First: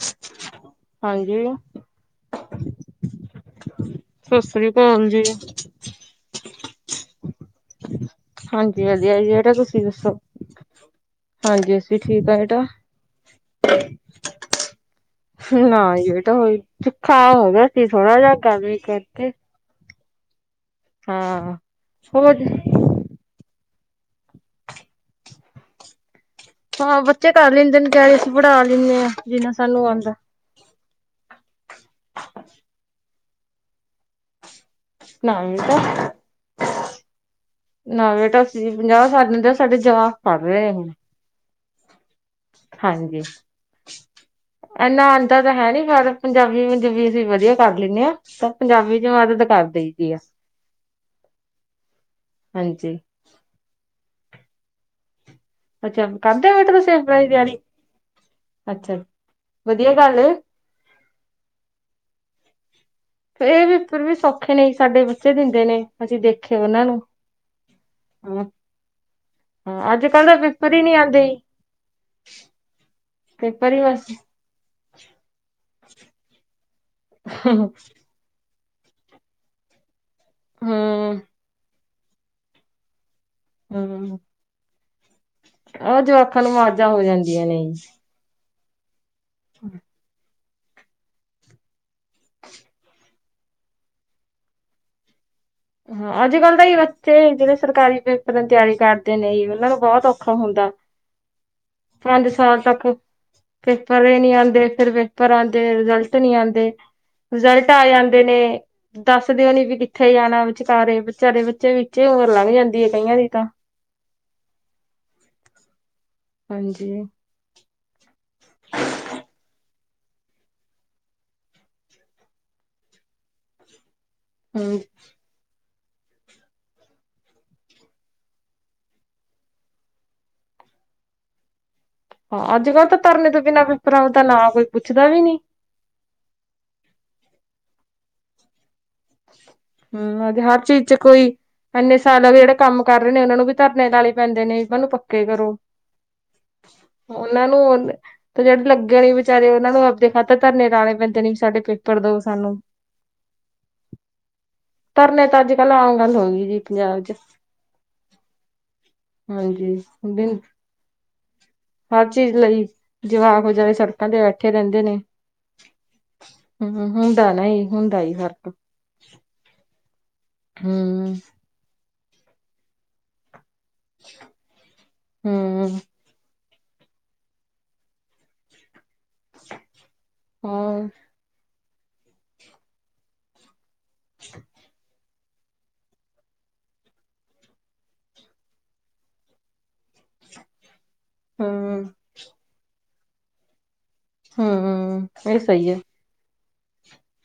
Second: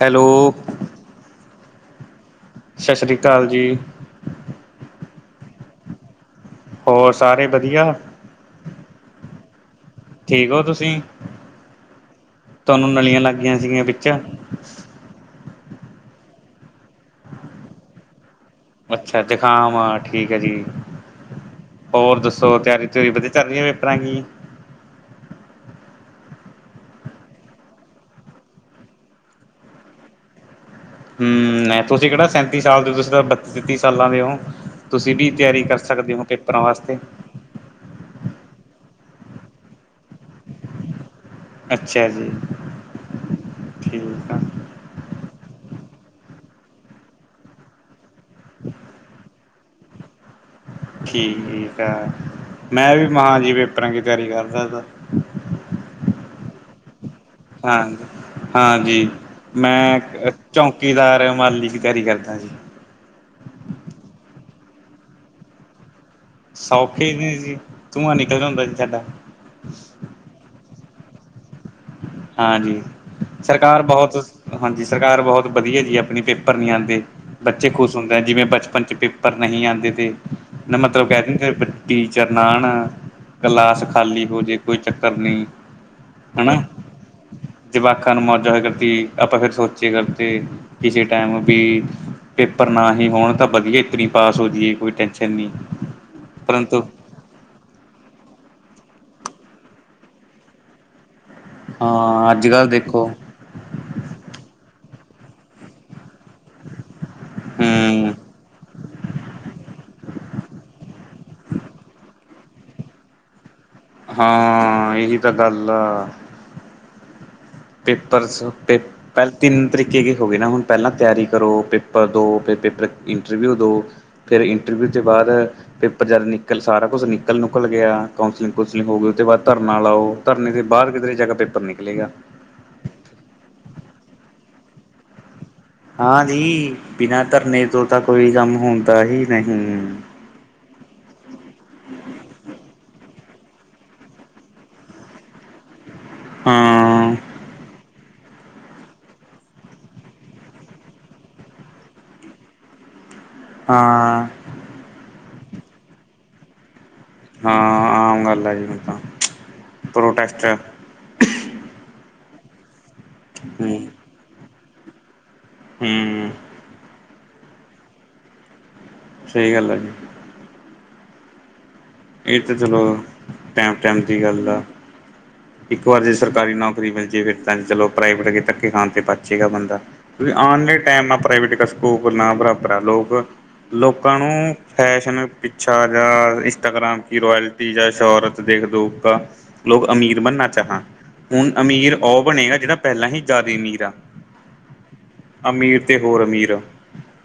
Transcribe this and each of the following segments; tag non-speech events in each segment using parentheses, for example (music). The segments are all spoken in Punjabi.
ਹੈਲੋ। ਹਾਂਜੀ। ਸਤਿ ਸ੍ਰੀ ਅਕਾਲ ਜੀ। ਸਤਿ ਸ੍ਰੀ ਅਕਾਲ ਜੀ। ਹੋਰ ਸਾਰੇ ਵਧੀਆ? ਹਾਂਜੀ- ਹਾਂਜੀ ਜੀ ਜਿਹੜਾ ਕੁਛ ਠੀਕ ਹੋ ਤੁਸੀਂ? ਅਸੀਂ ਠੀਕ ਆ ਬੇਟਾ ਤੁਹਾਨੂੰ ਨਲੀਆਂ ਲੱਗ ਗਈਆਂ ਸੀਗੀਆਂ ਵਿੱਚ। ਨਾ, ਇਹ ਤਾਂ ਹੋ ਜੁਕਾਮ ਹੋ ਗਿਆ ਸੀ ਥੋੜਾ ਜਿਹਾ। ਗਰਮੀ ਅੱਛਾ ਕਰਕੇ ਜੁਕਾਮ ਆ ਠੀਕ ਹੈ ਜੀ, ਹਾਂ ਹੋਰ ਦੱਸੋ ਤਿਆਰੀ ਚਰੀ ਵਧੀ ਚੱਲ ਰਹੀ ਪੇਪਰਾਂ ਕੀ? ਹਾਂ ਬੱਚੇ ਕਰ ਲੈਂਦੇ ਨੇ, ਕ ਅਸੀਂ ਪੜ੍ਹਾ ਲੈਂਦੇ ਹਾਂ ਜਿੰਨਾ ਸਾਨੂੰ ਆਉਂਦਾ। ਹਮ ਤੁਸੀਂ ਕਿਹੜਾ ਸੈਂਤੀ ਸਾਲ ਦੇ ਓ, ਤੁਸੀਂ ਤਾਂ ਬੱਤੀ ਤੇਤੀ ਸਾਲਾਂ ਦੇ ਹੋ। ਤੁਸੀਂ ਵੀ ਨਾ ਤਿਆਰੀ ਕਰ ਬੇਟਾ ਸਕਦੇ ਹੋ ਪੇਪਰਾਂ ਵਾਸਤੇ। ਨਾ ਬੇਟਾ ਅਸੀਂ ਪੰਜਾਹ ਸਾਲ ਦੇ, ਸਾਡੇ ਜਵਾਕ ਪੜ੍ਹ ਰਹੇ ਹੁਣ। ਅੱਛਾ ਜੀ। ਹਾਂਜੀ। ਠੀਕ ਆ, ਇਨਾ ਆੰਦਾ ਤਾਂ ਹੈ ਨੀ, ਫ ਪੰਜਾਬੀ- ਪੰਜੁਬੀ ਅਸੀਂ ਵਧੀਆ ਕਰ ਲੈਂਦੇ ਹਾਂ। ਤਾਂ ਪੰਜਾਬੀ ਚ ਮਦਦ ਕਰ ਦੇਈਦੀ ਆ। ਠੀਕ ਆ, ਮੈਂ ਹਾਂਜੀ ਵੀ ਹਾਂ ਜੀ ਪੇਪਰਾਂ ਦੀ ਤਿਆਰੀ ਕਰਦਾ ਹਾਂ। ਅੱਛਾ ਕਰਦੇ ਹੋ ਬੇਟਾ ਤੁਸੀਂ ਆਪਣਾ ਦੀ ਤਿਆਰੀ ਹਾਂ, ਅੱਛਾ ਹਾਂਜੀ ਵਧੀਆ ਮੈਂ ਗੱਲ ਏ। ਚੋਂਕੀਦਾਰ ਮਾਲੀ ਦਾਰੀ ਕਰਦਾ ਜੀ। ਫੇਰ ਫਿਰ ਵੀ ਸੋਂਖੇ ਨੀ ਸਾਡੇ ਬੱਚੇ ਦਿੰਦੇ ਨੇ ਅਸੀ ਦੇ ਸੋਖੇ ਨੇ ਜੀ ਧੂੰਆਂ ਨਿਕਲ ਜਾਂਦਾ ਸੀ ਸਾਡਾ। ਹਾਂ ਅੱਜ-ਕੱਲ ਤਾਂ ਪੇਪਰ ਈ ਨੀ ਆਂਦੇ ਜੀ। ਹਾਂਜੀ, ਪੇਪਰ ਹੀ ਸਰਕਾਰ ਬਸ ਬੋਹਤ ਹਾਂਜੀ ਸਰਕਾਰ ਬੋਹਤ ਬਦੀਆ ਜੀ ਆਪਨੀ ਪੇਪਰ ਨੀ ਆਂਦੇ ਬੱਚੇ ਹੂੰ ਖੁਸ਼ ਹੁੰਦੇ ਜਿਵੇਂ ਬਚਪਨ ਚ ਪੇਪਰ ਨਹੀਂ ਆਂਦੇ ਤੇ ਨਾ ਮਤਲਬ ਹੂੰ ਕੈ ਦਿ ਟੀਚਰ ਨਾਨ ਕਲਾਸ ਖਾਲੀ ਹੋਜੇ ਕੋਈ ਚੱਕਰ ਨੀ ਓ ਜੋ ਆਂਖਨ ਵਾਜਾਂ ਹੋ ਜਾਂਦੀਆਂ ਨੇ (inaudible) ਕਿਸੇ ਟੈਮ ਵੀ ਪੇਪਰ ਨਾ ਹੀ ਹੋਣ ਤਾਂ ਬਦੀਆ ਇਤਰੀ ਪਾਸ ਹੋ ਜਾਈਏ ਕੋਈ ਟੈਂਸ਼ਨ ਨੀ। ਹਾਂ ਅੱਜ-ਕੱਲ ਤਾਂ ਏਹੀ ਬਸ ਜੇੜੇ ਸਰਕਾਰੀ ਪੇਪਰ ਦੀ ਤੇਆਰੀ ਕਰਦੇ ਨੇ ਓਨਾਂ ਨੂੰ ਬੋਹਤ ਓਖਾ ਹੁੰਦਾ ਪੰਜ ਹਾਂ ਅੱਜ ਸਾਲ ਕੱਲ੍ਹ ਤੱਕ ਦੇਖੋ ਪੇਪਰ ਈ ਨੀ ਆਂਦੇ ਫੇਰ ਪੇਪਰ ਆਂਦੇ ਰਿਜਲਟ ਨੀ ਆਂ ਰਿਜ਼ਲਟ ਆ ਹਮ ਜਾਂਦੇ ਨੇ ਦਾੱਸ ਦੇਓ ਨੀ ਵੀ ਕਿੱਥੇ ਜਾਨਾ। ਸਾਰੇ ਬੱਚਾਰੇ ਬੱਚੇ ਵਿੱਚੇ ਉਮਰ ਲੱਗ ਜਾਂਦੀ ਏ ਕਈਆਂ ਦੀ ਤਾਂ ਹਾਂ ਏਹੀ ਤਾਂ ਗਾੱਲ ਆ। ਹਾਂਜੀ। ਪੇਪਰ ਸੇਰ ਤੇ। ਪੈਲ ਤਿੰਨ ਤਰੀਕੇ ਕੀ ਹੋ ਗਏ ਨਾ ਹੁਨ ਪੈਲਾਂ ਤੇਆਰੀ ਕਰੋ, ਪੇਪਰ ਦੋ ਫੇਰ ਪੇਪਰ ਇੰਟਰਵਿਊ ਦੋ ਫੇਰ ਹੂੰ ਇੰਟਰਵਿਊ ਤੇ ਬਾਦ ਪੇਪਰ ਜਦ ਨਿਕਲ ਸਾਰਾ ਕੁਛ ਨਿਕਲ-ਨੁਕਲ ਗੇਆ ਕਾਊਂਸਲਿੰਗ ਕੁਂਸਲਿੰਗ ਹੋ ਗਈ ਓ ਤੋਂ ਬਾਦ ਧਰਨਾ ਲਾਓ ਧਰਨੇ ਦੇ ਬਾਦ ਕਿਧਰੇ ਜਾਕੇ ਪੇਪਰ ਨਿਕਲੇਗਾ। ਹਾਂ ਅੱਜ-ਕੱਲ ਤਾਂ ਧਰਨੇ ਤੋਂ ਬਿਨਾਂ ਵੀ ਭਰਾ ਓ ਦਾ ਨਾਂ ਕੋਈ ਪੁੱਛਦਾ ਵੀ ਨੀ। ਹਾਂ ਜੀ ਬਿਨਾਂ ਧਰਨੇ ਤੋਂ ਤਾਂ ਕੋਈ ਕਾੰਮ ਹੁੰਦਾ ਹੀ ਨਹੀਂ ਜੀ ਹਰ ਚੀਜ਼ ਚ ਕੋਈ ਐਨੇ ਸਾਲ ਹੋ ਜੇੜਾ ਕਾੰਮ ਕਰ ਨੇ ਓਨਾ ਨੂੰ ਵੀ ਤਾਂ ਅਪਨੇ ਤਾਣੇ ਪੈਂਦੇ ਨੇ ਏਨਾ ਨੂੰ ਪੱਕੇ ਕਰੋ ਹਾਂ ਓਨਾਂ ਨੂੰ ਤੇ ਜੇੜੇ ਲੱਗੇ ਨੇ ਵਿਚਾਰੇ ਓਨਾਂ ਨੂੰ ਆਪਦੇ ਖਾਤਰ ਧਰਨੇ ਲਾਂਣੇ ਪੈਂਦੇ ਨੇ ਸਾਡੇ ਪੇਪਰ ਦੋ ਸਾਨੂੰ ਹਾਂ ਧਰਨੇ ਤਾਂ ਅੱਜ-ਕੱਲ ਆਮ ਗਾੱਲ ਹੋਗੀ ਜੀ ਪੰਜਾਬ ਚ ਹਾਂ, ਆਮ ਗਾੱਲ ਆ ਜੀ ਹੁਨ ਤਾਂ ਹਾਂਜੀ ਪ੍ਰੋਟੈਸਟ ਐ। ਹਾਰ ਚੀਜ਼ ਲਈ ਜਵਾਕ ਜੇੜੇ ਹੂੰ ਸੜਕਾਂ ਤੇ ਬੈਠੇ ਰੈਂਦੇ ਨੇ ਹੂੰ। ਹੁੰਦਾ ਨਈ ਹੁੰਦਾ ਈ ਫਰਕ ਸਈ ਗਾੱਲ ਆ ਜੀ। ਹੂੰ। ਏ ਤਾ‌ਚਲੋ ਟੈਮ-ਟੈਮ ਦੀ ਗਾੱਲ ਆ ਹੂੰ ਇੱਕ ਵਾਰ ਜੇ ਸਰ ਸਰਕਾਰੀ ਨੋਕਰੀ ਮਿਲ ਜੇ ਫੇਰ ਤਾਂਈ ਤੇ ਲੋਕ ਪ੍ਰਾਈਵੇਟ ਗੇ ਧੱਕੇ ਖਾਨਤੇੇ ਅਛੀਗਾ ਬੰਦਾ ਕਯੋਂਕਿ ਆਨ ਦੇ ਹਾਂ ਟੈਮ ਪ੍ਰਾਈਵੇਟ ਸਕੂਲ ਨਾ ਬਰਾਬਰ ਐ ਲੋਕ ਲੋਕਾਂ ਨੂੰ ਫੈਸ਼ਨ, ਪਿੱਛਾ, ਜਾਂ ਇਟਾਗ੍ਰਾਮ ਕੀ ਰੋਏਲਟੀ ਜਾਂ ਸ਼ੋਹਰਤ ਦੇਖ ਦੋ ਕਾ ਲੋਕ ਅਮੀਰ ਬਨਨਾ ਚਾਹਾਂ ਹੁਨ ਹੂੰ ਅਮੀਰ ਓ ਬਨੇਗਾ ਜੇੜਾ ਪੈਂਲਾ ਹੀ ਜਾਦਾ ਅਮੀਰ ਆ। ਹੂੰ, ਅਮੀਰ ਤੇ ਹੋਰ ਅਮੀਰ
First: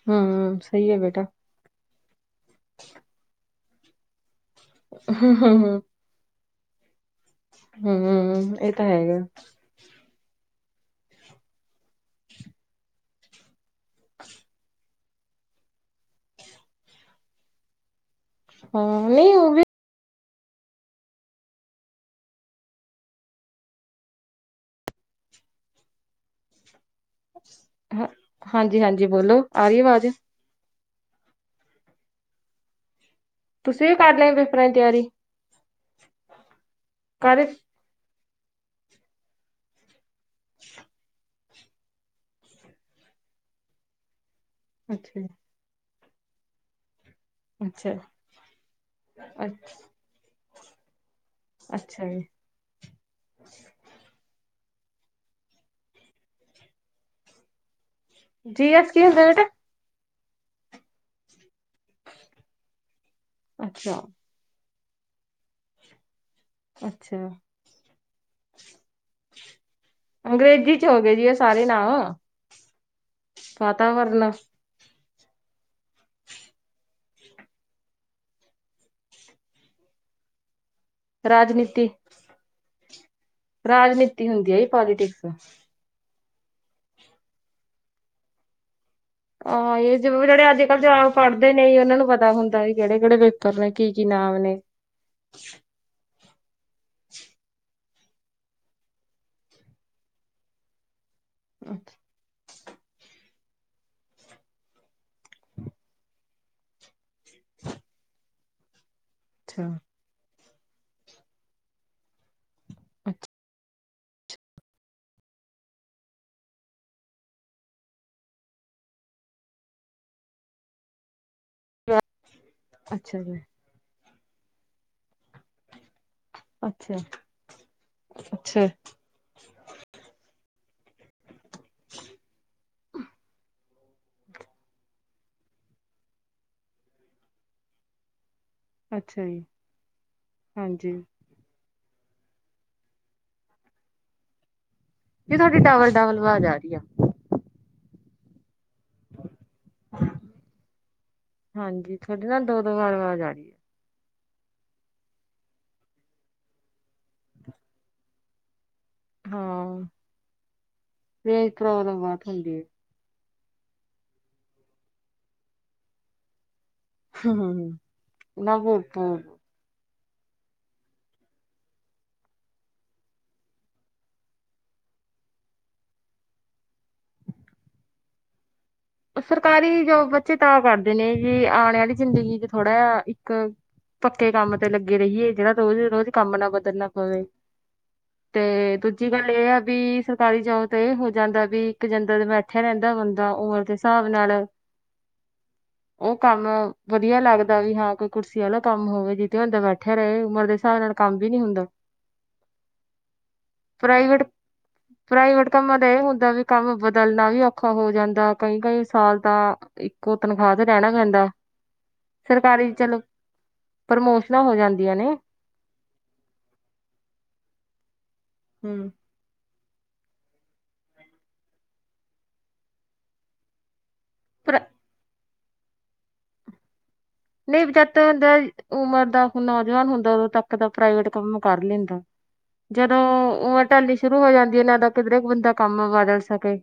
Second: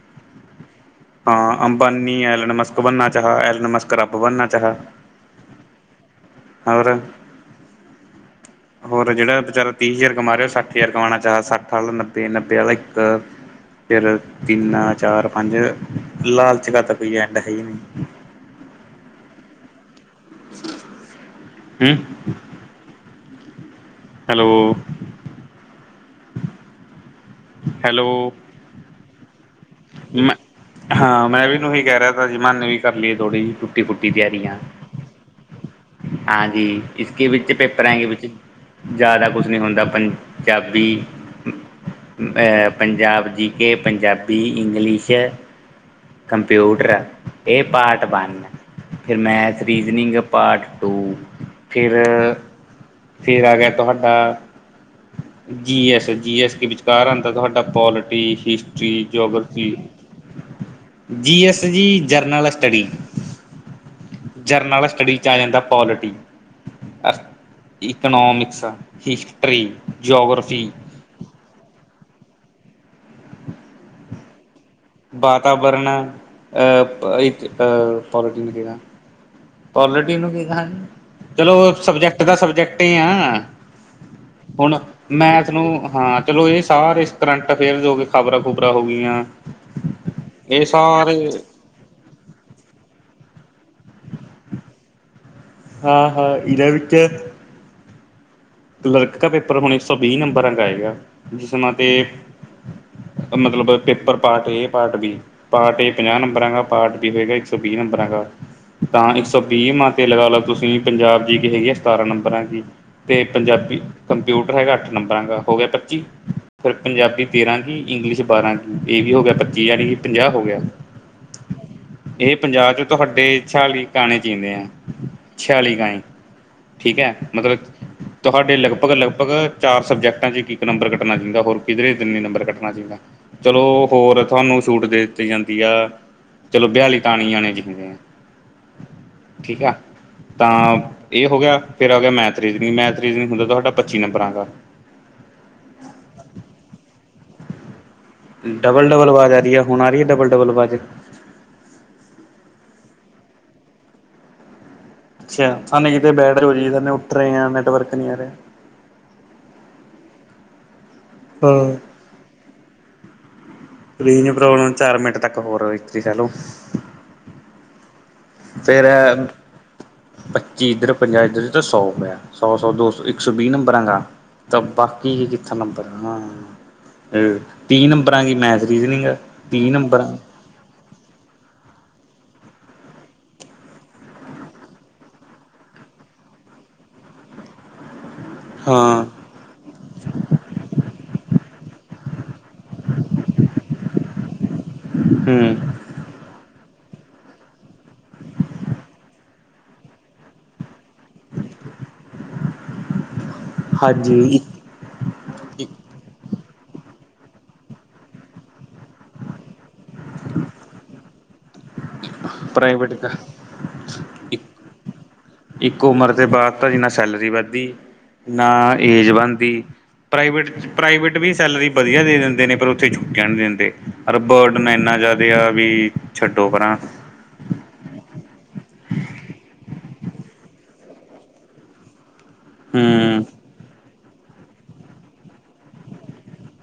ਹਮ ਸਹੀ ਐ ਬੇਟਾ। ਅੰਬਾਨੀ, ਐਲ ਨਮਸਕ ਬਣਨਾ ਚਾਹ ਐਲ ਨਮਕ ਰੱਬ ਬਣਨਾ ਅਹਾਂ- ਹਾਂ- ਹਾਂ। ਅਮਰਣ, ਹੂੰ, ਇਹ ਤਾਂ ਹੋਰ ਹੈਗਾ। ਜਿਹੜਾ ਵਿਚਾਰਾ ਤੀਹ ਹਜ਼ਾਰ ਕਮਾ ਰਹੇ ਸੱਠ ਹਜ਼ਾਰ ਕਮਉਣਾ ਚਾਹ, ਸੱਠ ਵਾਲਾ ਨੱਬੇ -ਨੱਬੇ ਵਾਲਾ ਇੱਕ ਫੇਰ ਤਿੰਨ -ਚਾਰ -ਪੰਜ ਲਾਲਚ ਕਰਦਾ ਤਾਂ ਕੋਈ ਐਂਡ ਹੈ ਹੀ ਨਹੀਂ। ਹਾਂ ਨਹੀਂ ਉਹ ਵੀ। (inaudible) ਹਮ ਹੈਲੋ ਹੈਲੋ ਹਾਂਜੀ- ਹਾਂਜੀ ਬੋਲੋ, ਆ ਰਹੀ ਆਵਾਜ਼ ਮੈ, ਹਾਂ ਮੈਂ ਵੀ ਉਹੀ ਕਹਿ ਰਿਹਾ ਸੀ ਤਾ ਮੈਂਨੇ ਵੀ ਕਰ ਲਈਏ ਥੋੜ੍ਹੀ ਜਹੀ ਟੁੱਟੀ ਤੁਸੀਂ ਵੀ ਫੁੱਟੀ ਕਰ ਲਏ ਤਿਆਰੀਆਂ ਪੇਪਰਾਂ ਦੀ ਤਿਆਰੀ? ਹਾਂਜੀ ਇਸ ਕੀ ਕਰ ਵਿੱਚ ਪੇਪਰਾਂ ਵਿੱਚ ਜ਼ਿਆਦਾ ਕੁਛ ਨਹੀਂ ਹੁੰਦਾ ਆਪਾਂ ਪੰਜਾਬੀ, ਐ ਪੰਜਾਬ ਜੀ ਕੇ ਪੰਜਾਬੀ ਵੀ ਇੰਗਲਿਸ਼ ਅੱਛਾ ਜੀ, ਕੰੰਪਿਊਟਰ ਇਹ ਅੱਛਾ, ਪਾਰਟ ਵਨ, ਫੇਰ ਮੈਥ ਅੱਛ- ਰੀਜ਼ਨਿੰਗ ਪਾਰਟ ਟੂ ਫਿਰ, ਅੱਛਾ ਜੀ। ਫੇਰ ਆ ਗਿਆ ਤੁਹਾਡਾ G S G S K ਵਿਚਕਾਰ ਆਉਂਦਾ ਤੁਹਾਡਾ ਪੋਲਟ ਵੀ ਜੀ ਐਸ ਹਿਸਟਰੀ ਕੀ ਹੁੰਦਾ ਬੇਟਾ? ਜੋਗ੍ਰਫੀ ਜੀ ਐਸ ਜੀ ਜਰਨਲ ਸਟੱਡੀ, ਅੱਛਾ, ਜਰਨਲ ਸਟੱਡੀ 'ਚ ਆ ਜਾਂਦਾ ਕੋਆਲਿਟੀ ਅ ਅੱਛਾ। ਇਕਨੋਮਿਕਸ, ਹਿਸਟਰੀ ਜੋਗਰਫੀ ਵਿੱਚ ਹੀ ਹੋ ਗਏ ਜੀ ਇਹ ਸਾਰੇ ਨਾ, ਵਾਤਾਵਰਨ ਵਾਤਾਵਰਨ ਅਹ ਇਕ ਪੋਲੀਟੀਨ ਕਿਹੜਾ ਪੋਲੀਟੀਨ ਕਿਹਾਂ, ਚਲੋ ਰਾਜਨੀਤੀ ਸਬਜੈਕਟ ਦਾ ਸਬਜੈਕਟ ਹੀ ਆ ਰਾਜਨੀਤੀ ਹੁੰਦੀ ਹੈ ਜੀ ਹੁਣ ਪੋਲੀਟਿਕਸ। ਮੈਂਥ ਨੂੰ ਹਾਂ ਚਲੋ ਇਹ ਸਾਰੇ ਕਰੰਟ ਅਫੇਅਰਸ ਹੋ ਗਏ, ਖ਼ਬਰਾਂ ਖੁਬਰਾਂ ਹੋ ਗਈਆਂ ਆਹੋ, ਇਹ ਜ ਜਿਹੜੇ ਇਹ ਅੱਜ- ਕੱਲ ਜਾ ਸਾਰੇ ਫਾੜਦੇ ਨਹੀਂ ਉਹਨਾਂ ਨੂੰ ਪਤਾ ਹੁੰਦਾ, ਵੀ ਕਿਹੜੇ- ਕਿਹੜੇ ਪੇਪਰ ਨੇ ਕੀ- ਕੀ ਨਾਮ ਨੇ ਹਾਂ- ਹਾਂ ਇਹਦੇ ਵਿੱਚ ਕਲਰਕ ਦਾ ਪੇਪਰ ਹੁਣ ਇੱਕ ਸੌ ਵੀਹ ਨੰਬਰਾਂ ਦਾ ਹੈਗਾ, ਜਿਸਮ੍ਹਾਂ ਤੇ ਮਤਲਬ ਪੇਪਰ ਪਾਰਟ ਏ ਪਾਰਟ ਵੀ, ਪਾਰਟ ਏ ਪੰਜਾਹ ਨੰਬਰਾਂ ਦਾ ਪਾਠ ਵੀ ਮੈਂ ਕਿਹਾ ਇੱਕ ਸੌ ਵੀਹ ਨੰਬਰਾਂ ਦਾ, ਤਾਂ ਇੱਕ ਸੌ ਅੱਛਾ। ਵੀਹ ਮਾ ਤੇ ਲਗਾ ਲਓ ਤੁਸੀਂ ਪੰਜਾਬ ਜੀ ਕੇ ਹੈਗੀ ਆ ਸਤਾਰਾਂ ਨੰਬਰਾਂ ਦੀ ਤੇ ਅੱਛ ਪੰਜਾਬੀ ਕੰਪਿਊਟਰ ਹੈਗਾ ਅੱਠ ਨੰਬਰਾਂ ਦਾ ਹੋ ਗਿਆ ਪੱਚੀ ਫੇਰ ਪੰਜਾਬੀ ਤੇਰਾਂ ਕੀ, ਇੰਗਲਿਸ਼ ਬਾਰਾਂ ਕੀ, ਇਹ ਵੀ ਹੋ ਗਿਆ ਪੱਚੀ ਜਾਣੀ ਕਿ ਪੰਜਾਹ ਹੋ ਗਿਆ ਇਹ ਪੰਜਾਬ 'ਚ ਅੱਛਾ ਜੀ ਤੁਹਾਡੇ ਛਿਆਲੀ ਗਾਣੇ ਜੀਉਂਦੇ ਆ, ਛਿਆਲੀ ਗਾਏ, ਅੱਛਾ ਠੀਕ ਹੈ ਮਤਲਬ ਤੁਹਾਡੇ ਅੱਛਾ ਲਗਭਗ ਲਗਭਗ ਚਾਰ ਸਬਜੈਕਟਾਂ 'ਚ ਇੱਕ- ਇੱਕ ਨੰਬਰ ਕੱਟਣਾ ਚਾਹੀਦਾ, ਹੋਰ ਕਿਧਰੇ ਤਨਨੀ ਨੰਬਰ ਕੱਟਣਾ ਚਹੀਦਾ ਚਲੋ ਹੋਰ ਤਾਨੂੰ ਛੂਟ ਦੇ ਦਿੱਤੀ ਜਾਂਦੀ ਆ ਚਲੋ ਬਹਲੀ ਤਾਣੀ ਆਣੇ ਕਿਸੀਦੇ ਅੱਛਾ ਜੀ ਠੀਕ ਹੈ, ਤਾਂ ਹਾਂਜੀ ਇਹ ਹੋ ਗਿਆ, ਫੇਰ ਆ ਗਿਆ ਮੈਥਜਣੀ ਮੈਥ (unintelligible) ਹੁੰਦਾ ਤੁਹਾਡਾ ਪੱਚੀ ਨੰਬਰਾਂ ਦਾ, ਨੀ ਤੁਹਾਡੀ ਡਬਲ-ਡਵਲ ਅਵਾਜ਼ ਆ ਰਹੀ ਆ। ਡਬਲ-ਡਬਲ ਆਵਾਜ਼ ਆ ਰਹੀ ਹੈ ਹੁਣ ਆ ਰਹੀ ਹੈ ਡਬਲ-ਡਬਲ ਆਵਾਜ਼, ਹਾਂਜੀ ਤੁਹਾਡੀ ਨਾ ਦੋ-ਦੋ ਵਾਰ ਆਵਾਜ਼ ਆ ਰੀ, ਅੱਛਾ ਸਾਨੇ ਕਿਤੇ ਬੈਟ ਹੋ ਜਾ ਉੱਠ ਰਹੇ ਨੈਟਵਰਕ ਨੀ ਆ ਰਹਾ। ਹਾਂ, ਰੇਜ ਹਾਂ ਪ੍ਰੋਵਲਮ ਬਹੁਤ ਹੁੰਦੀ ਹੈ। ਰੇਜ਼ ਦੀ ਪ੍ਰੋਬਲਮ ਚਾਰ ਮਿੰਟ ਤੱਕ ਹੋਰ ਇਸ ਤਰ੍ਹਾਂ ਕਰਲੋ। ਹੂੰ, ਫੇਰ, ਪੱਚੀ ਇੱਧਰ ਪੰਜਾਹ ਇੱਧਰ ਤਾਂ ਸੌ ਹੋਗਿਆ ਸੌ-ਸੌ ਦੋ ਸੌ ਇੱਕ ਸੌ ਵੀਹ ਨੰਬਰਾਂ ਦਾ, ਤਾਂ ਬਾਕੀ ਕਿੱਥੇ ਨੰਬਰ ਇਹ ਤੀਹ ਨੰਬਰਾਂ ਦੀ ਮੈਥ ਰੀਜ਼ਨਿੰਗ ਤੀਹ ਸਰਕਾਰੀ ਨੰਬਰ ਜੋਬ ਬੱਚੇ ਤਾਂ ਕਰਦੇ ਨੇ ਜੀ ਆਣੇ ਵਾਲੀ ਜ਼ਿੰਦਗੀ ਚ ਥੋੜ੍ਹਾ ਜਿਹਾ ਇੱਕ, ਪੱਕੇ ਕੰਮ ਤੇ ਲੱਗੇ ਰਹੀਏ ਜਿਹੜਾ ਰੋਜ਼-ਰੋਜ਼ ਕੰਮ ਨਾ ਬਦਲਣਾ ਪਵੇ। ਤੇ ਹਾਂ ਦੂਜੀ ਗੱਲ ਇਹ ਆ ਵੀ ਸਰਕਾਰੀ ਜੋਬ ਤੇ ਹੋ ਜਾਂਦਾ ਵੀ ਇੱਕ ਜਿੰਦਰ ਮੈ, ਇੱਥੇ ਰਹਿੰਦਾ ਬੰਦਾ ਉਮਰ ਦੇ ਹਿਸਾਬ ਨਾਲ, ਹੂੰ। ਉਹ ਕੰਮ ਵਧੀਆ ਲੱਗਦਾ ਵੀ ਹਾਂ ਕੋਈ ਕੁਰਸੀ ਵਾਲਾ ਕੰਮ ਹੋਵੇ ਜੇ, ਛੋਟੇ ਹੁੰਦੇ ਬੈਠੇ ਰਹੇ ਉਮਰ ਦੇ ਹਿਸਾਬ ਨਾਲ, ਕੰਮ ਵੀ ਨੀ ਹੁੰਦਾ, ਪ੍ਰਾਈਵੇਟ ਹਾਂਜੀ ਪ੍ਰਾਈਵੇਟ ਕੰਮਾਂ ਦਾ ਇਹ ਹੁੰਦਾ ਵੀ ਕੰਮ ਬਦਲਣਾ ਵੀ ਔਖਾ ਹੋ ਜਾਂਦਾ। ਕਈ-ਕਈ ਸਾਲ ਤਾਂ ਇੱਕੋ ਤਨਖਾਹ ਤੇ ਰਹਿਣਾ ਪੈਂਦਾ। ਸਰਕਾਰੀ ਚ ਪ੍ਰਾਈਵੇਟ ਚਲੋ, ਦਾ ਪ੍ਰਮੋਸ਼ਨਾਂ ਹੋ ਜਾਂਦੀਆਂ ਨੇ। ਇੱਕ ਉਮਰ ਦੇ ਬਾਅਦ ਤਾਂ ਜੀ ਨਾ ਸੈਲਰੀ ਵੱਧਦੀ, ਨਾ ਹੂੰ ਏਜ ਬਣਦੀ। ਪ੍ਰਾਈਵੇਟ ਚ ਪ੍ਰਾਈਵੇਟ ਵੀ ਸੈਲਰੀ ਵਧੀਆ ਦੇ ਦਿੰਦੇ ਨੇ ਪਰ ਉੱਥੇ ਛੁਟੀਆਂ ਨਹੀਂ ਦਿੰਦੇ। ਪਰ ਬਰਡਨ ਇੰਨਾ ਜ਼ਿਆਦਾ ਆ ਵੀ ਛੱਡੋ ਪਰਾਂ, ਨਹੀ ਜਦ ਬੰਦਾ ਉਮਰ ਦਾ ਨੌਜਵਾਨ ਹੁੰਦਾ ਉਦੋਂ ਤੱਕ ਤਾਂ ਪ੍ਰਾਈਵੇਟ ਕੰਮ ਕਰ ਲੈਂਦਾ। ਜਦੋਂ ਹੂੰ, ਉਮਰ ਟਲਣੀ ਸ਼ੁਰੂ ਹੋ ਜਾਂਦੀ ਹੈ ਨਾ ਤਾਂ ਕਿਧਰੇ ਕੁ ਬੰਦਾ ਕੰਮ ਬਦਲ ਸਕੇ।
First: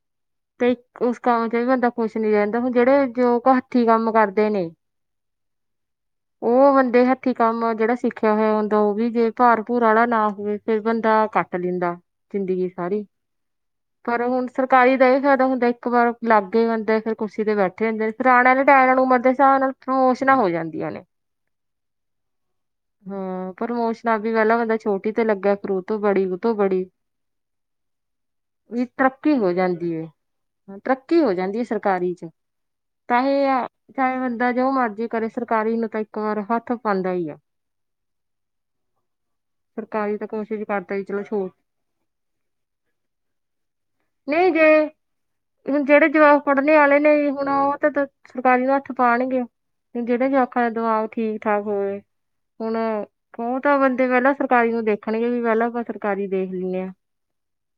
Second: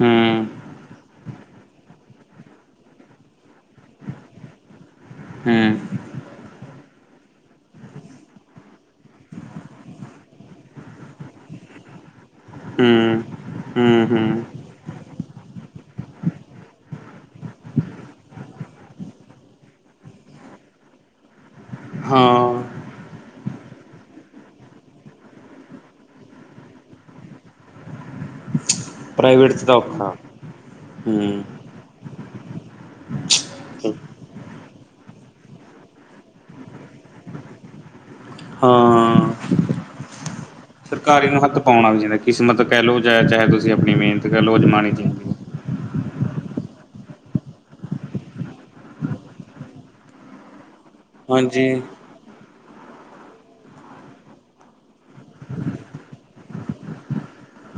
ਹੂੰ, ਤੇ ਕੁ ਕੰਮ ਚ ਵੀ ਬੰਦਾ ਖੁਸ਼ ਨੀ ਰਹਿੰਦਾ ਹੁਣ ਜਿਹੜੇ ਜੋ ਕੁ ਹੱਥੀ ਕੰਮ ਕਰਦੇ ਨੇ। ਹਾਂ। ਉਹ ਬੰਦੇ ਹੱਥੀ ਕੰਮ ਜਿਹੜਾ ਸਿੱਖਿਆ ਹੋਇਆ ਹੁੰਦਾ ਉਹ ਵੀ ਜੇ ਭਾਰ ਭੂੂਰ ਵਾਲਾ ਨਾ ਹੋਵੇ। ਫਿਰ ਬੰਦਾ ਕੱਟ ਲੈਂਦਾ ਜ਼ਿੰਦਗੀ ਹੂੰ, ਸਾਰੀ, ਹੂੰ, ਪਰ ਹੂੰ। ਹੁਣ ਸਰਕਾਰੀ ਦਾ ਇਹ ਫਾਇਦਾ ਹੁੰਦਾ ਇੱਕ ਵਾਰ ਲਾਗੇ ਬੰਦੇ ਫਿਰ ਕੁਰਸੀ ਤੇ ਬੈਠੇ ਹੁੰਦੇ ਨੇ ਫਿਰ ਆਣੇ ਵਾਲੇ ਟਾਈਮ ਨਾਲ ਉਮਰ ਦੇ ਹਿਸਾਬ ਨਾਲ, ਪ੍ਰੋਮੋਸ਼ਨਾ ਹੋ ਜਾਂਦੀਆਂ ਨੇ, ਹਾਂ। ਹਾਂ ਪ੍ਰੋਮੋਸ਼ਨਾ ਬੀ ਪਹਿਲਾਂ ਬੰਦਾ ਛੋਟੀ ਤੇ ਲੱਗਿਆ ਫਿਰ ਉਹ ਤੋਂ ਬੜੀ ਉਹ ਤੋਂ ਬੜੀ, (inaudible) ਜਿ ਤਰੱਕੀ ਹੋ ਪ੍ਰਾਈਵੇਟ 'ਚ ਤਾਂ ਜਾਂਦੀ ਹੈ, ਔਖਾ ਤਰੱਕੀ ਹੋ ਹੂੰ, ਜਾਂਦੀ ਹੈ ਸਰਕਾਰੀ ਚ। ਤਾਹੀ ਆ ਚਾਹੇ ਬੰਦਾ ਜੋ ਮਰਜ਼ੀ ਕਰੇ ਸਰਕਾਰੀ ਨੂੰ ਤਾਂ ਇੱਕ ਵਾਰ ਹੱਥ, ਦਾ ਇ ਐ, ਹਾਂ। ਸਰਕਾਰੀ ਤਾਂ ਕੋਸ਼ਿਸ਼ ਕਰਦਾ ਹੀ ਚਲੋ ਸਰਕਾਰੀ ਨੂੰ ਛੋੜ ਹੱਥ ਪਾਉਣਾ ਵੀ ਚਾਹੀਦਾ ਕਿਸਮਤ ਕਹਿ ਲਓ ਚਾਹੇ-ਚਾਹੇ ਤੁਸੀਂ ਆਪਣੀ ਮਿਹਨਤ ਕਹਿ ਨਹੀਂ ਲਓ ਜੇ ਅਜਮਾਣੀ ਚ, ਹੁਣ ਜਿਹੜੇ ਜਵਾਕ ਪੜ੍ਹਨੇ ਵਾਲੇ ਨੇ ਹੁਣ ਉਹ ਤੇ ਸਰਕਾਰੀ ਨੂੰ ਹੱਥ ਪਾਉਣਗੇ, ਤੇ ਜਿਹੜੇ ਜਵਾਕਾ ਦੇ ਦਿਮਾਗ ਠੀਕ ਠਾਕ ਹਾਂਜੀ, ਹੋਵੇ, ਹੁਨ ਉਹ ਤਾਂ ਬੰਦੇ ਪਹਿਲਾਂ ਸਰਕਾਰੀ ਨੂੰ ਦੇਖ ਆਖਣਗੇ ਵੀ ਪਹਿਲਾਂ ਆਪਾਂ ਸਰਕਾਰੀ ਦੇਖ ਲਿਏ ਹਾਂ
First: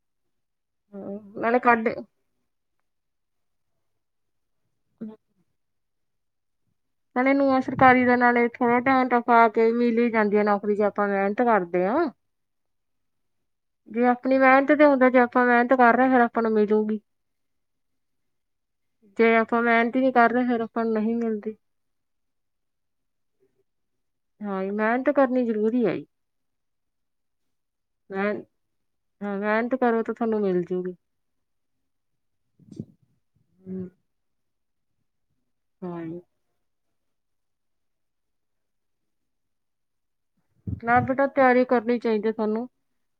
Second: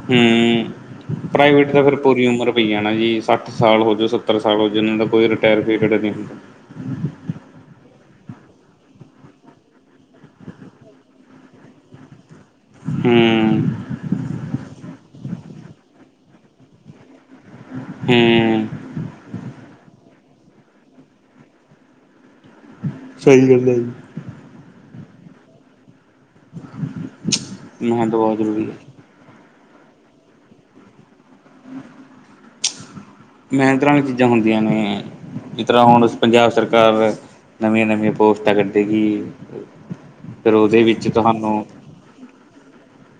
ਹੂੰ। ਉਹ ਨੇ ਪ੍ਰਾਈਵੇਟ ਤਾਂ ਕੱਢ ਫਿਰ ਪੂਰੀ ਉਮਰ ਪਈ ਜਾਣਾ ਵੀ ਸੱਠ ਸਾਲ ਹੋ ਗਏ ਸੱਤਰ ਸਾਲ ਹੋਜੇ ਇਹਨਾਂ ਦਾ ਕੋਈ ਰਿਟਾਇਰ ਪੀਰੀਅਡ ਨਹੀਂ ਹੁੰਦਾ ਨਾਲ ਇਹ ਨੂੰ ਸਰਕਾਰੀ ਦੇ ਨਾਲੇ ਥੋੜਾ ਟਾਈਮ ਤੱਕ ਆ ਕੇ ਮਿਲ ਹੀ ਜਾਂਦੀ ਏ ਨੌਕਰੀ ਜੇ ਆਪਾਂ ਮਿਹਨਤ ਕਰਦੇ ਆ ਹੰ ਜੇ ਅਪਨੀ ਮਿਹਨਤ ਤੇ ਹੁੰਦਾ ਜੇ ਆਪਾਂ ਮਿਹਨਤ ਕਰ ਰਹੇ ਆ ਫੇਰ ਆਪਾਂ ਨੂੰ ਮਿਲੂਗੀ ਹੂੰ ਜੇ ਆਪਾਂ ਮਿਹਨਤ ਹੀ ਨਹੀ ਕਰ ਰਹੇ ਫੇਰ ਆਪਾਂ ਨੂੰ ਨਹੀਂ ਮਿਲਦੀ ਸਹੀ ਗੱਲ ਏ ਜੀ ਹਾਂਜੀ ਮਿਹਨਤ ਕਰਨੀ ਜ਼ਰੂਰੀ ਐ ਈ ਮੇਹਨਤ ਬਹੁਤ ਜਰੂਰੀ ਐ ਹਾਂ ਮਿਹਨਤ ਕਰੋ ਤਾਂ ਤੁਹਾਨੂੰ ਮਿਲਜੂਗੀ (unintelligible) (inaudible) ਮਿਹਨਤ ਹਮ, ਵਾਲੀਆਂ ਚੀਜ਼ਾਂ ਹੁੰਦੀਆਂ ਨੇ ਜਿਸ ਤਰ੍ਹਾਂ ਹਾਂ ਹੁਣ ਜੀ ਪੰਜਾਬ ਸਰਕਾਰ ਐ ਨਵੀਆਂ ਨਵੀਆਂ ਪੋਸਟਾਂ ਕੱਢੇ ਗੀ ਨਾ ਪਤਾ ਤਿਆਰੀ ਕਰਨੀ ਚਾਹੀਦੀ ਏ ਤੁਹਾਨੂੰ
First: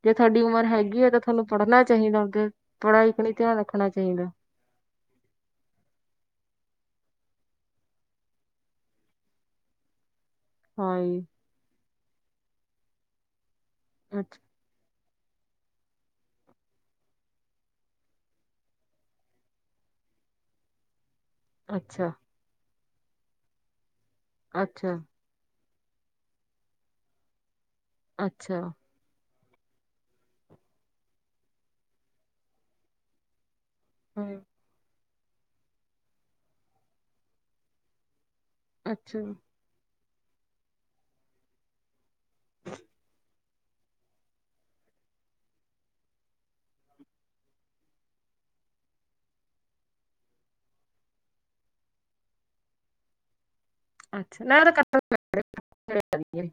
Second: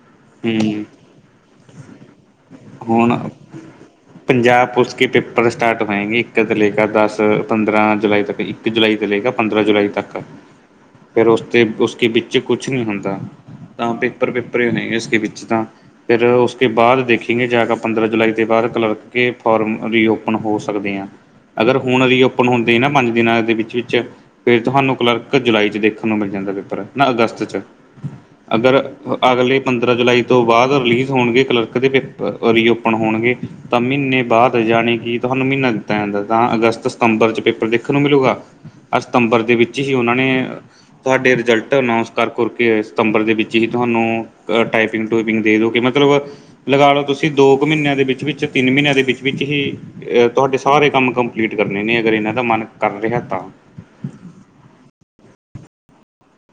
ਜੇ ਤੁਹਾਡੀ ਉਮਰ ਹੂੰ ਹੈਗੀ ਹੈ ਏ ਤਾਂ ਤੁਹਾਨੂੰ ਪੜ੍ਹਨਾ ਚਾਹੀਦਾ ਅੱਗੇ ਪੜ੍ਹਾਈ ਹੁਣ ਤੇ ਨਹੀਂ ਧਿਆਨ ਰੱਖਨਾ ਚਾਹੀਦਾ ਪੰਜਾਬ ਪੁਲਿਸ ਕਿ ਪੇਪਰ ਸਟਾਰਟ ਹੋਏਗੇ ਇੱਕ ਤੋਂ ਲੈ ਕੇ ਏ ਦਸ ਪੰਦਰਾਂ ਜੁਲਾਈ ਤੱਕ ਇੱਕ ਜੁਲਾਈ ਤੇ ਲੇਕੈ ਪੰਦਰਾਂ ਜੁਲਾਈ ਤੱਕ ਹਾਂਜੀ ਫੇਰ ਉਸ ਤੇ ਉਸ ਵਿੱਚ ਕੁਛ ਨੀ ਹੁੰਦਾ ਤਾਂ ਪੇਪਰ ਅੱਛਾ ਪੇਪਰ ਪੇਪਰ ਨਹੀ ੳਸ ਕੇ ਵਿਚ ਤਾ ਫਿਰ ਉਸ ਕੇ ਬਾਅਦ ਦੇਖ ਲਿਖੀਗੇ ਜਾ ਕੇ ਪੰਦਰਾਂ ਜੁਲਾਈ ਦੇ ਬਾਅਦ ਕਲਰਕ ਕੇ ਫੋਰਮ ਰੀਓਪਨ ਹੋ ਸਕਦੇ ਆ ਅਗਰ ਹੁਨ ਅੱਛਾ ਰੀਓਪਨ ਹੁੰਦੇ ਨਾ ਪੰਜ ਦਿਨਾਂ ਦੇ ਵਿੱਚ ਵਿੱਚ ਫਿਰ ਤੁਹਾਨੂੰ ਅੱਛਾ ਕਲਰਕ ਜੁਲਾਈ 'ਚ ਦੇਖਣ ਨੂੰ ਮਿਲ ਜਾਂਦਾ ਪੇਪਰ ਨਾ ਅਗਸਤ ਚ ਅੱਛਾ ਅਗਰ ਅਗਲੇ ਪੰਦਰਾਂ ਜੁਲਾਈ ਤੋਂ ਬਾਅਦ ਰਿਲੀਜ਼ ਹੋਨੇਗੇ ਕਲਰਕ ਦੇ ਪੇਪਰ ਰੀਓਪਨ ਹੋਨਗੇ ਤਾਂ ਮਹੀਨੇ ਹਮ ਬਾਅਦ ਯਾਣੀ ਕਿ ਤੁਹਾਨੂੰ ਮਹੀਨਾ ਦਿੱਤਾ ਜਾਂਦਾ ਤਾਂ ਅਗਸਤ ਸਤੰਬਰ ਚ ਪੇਪਰ ਦੇਖਨ ਨੂੰ ਮਿਲੂਗਾ। ਅਹ ਅੱਛਾ ਸਤੰਬਰ ਦੇ ਵਿੱਚ ਹੀ ਉਹਨਾਂ ਨੇ ਤੁਹਾਡੇ ਰਿਜ਼ਲਟ ਅਨਾਊਂਸ ਕਰ ਕੁਰ ਕੇ ਸਤੰਬਰ ਦੇ ਵਿੱਚ ਹੀ ਤੁਹਾਨੂੰ ਅ ਟਾਈਪਿੰਗ ਟੂਪਿੰਗ ਦੇ ਦੋਗੇ ਮਤਲਬ ਲਗਾ ਲਓ ਤੁਸੀਂ ਦੋ ਕੁ ਮਹੀਨਿਆਂ ਦੇ ਵਿੱਚ ਵਿੱਚ ਤਿੰਨ ਮਹੀਨਿਆਂ ਦੇ ਵਿੱਚ ਵਿੱਚ ਹੀ ਏ ਤੁਹਾਡੇ ਸਾਰੇ ਕੰਮ ਕੰਪਲੀਟ ਕਰਨੇ ਨੇ ਅਗਰ ਇਹਨਾਂ ਦਾ ਮਨ ਕਰ ਰਿਹਾ ਤਾਂ ਅੱਛਾ ਨਾ ਕੀ ਕਰੀਏ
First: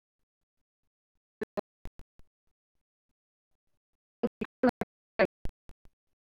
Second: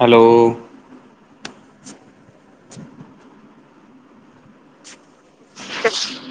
ਹੈਲੋ। (inaudible) (unintelligible) (unintelligible)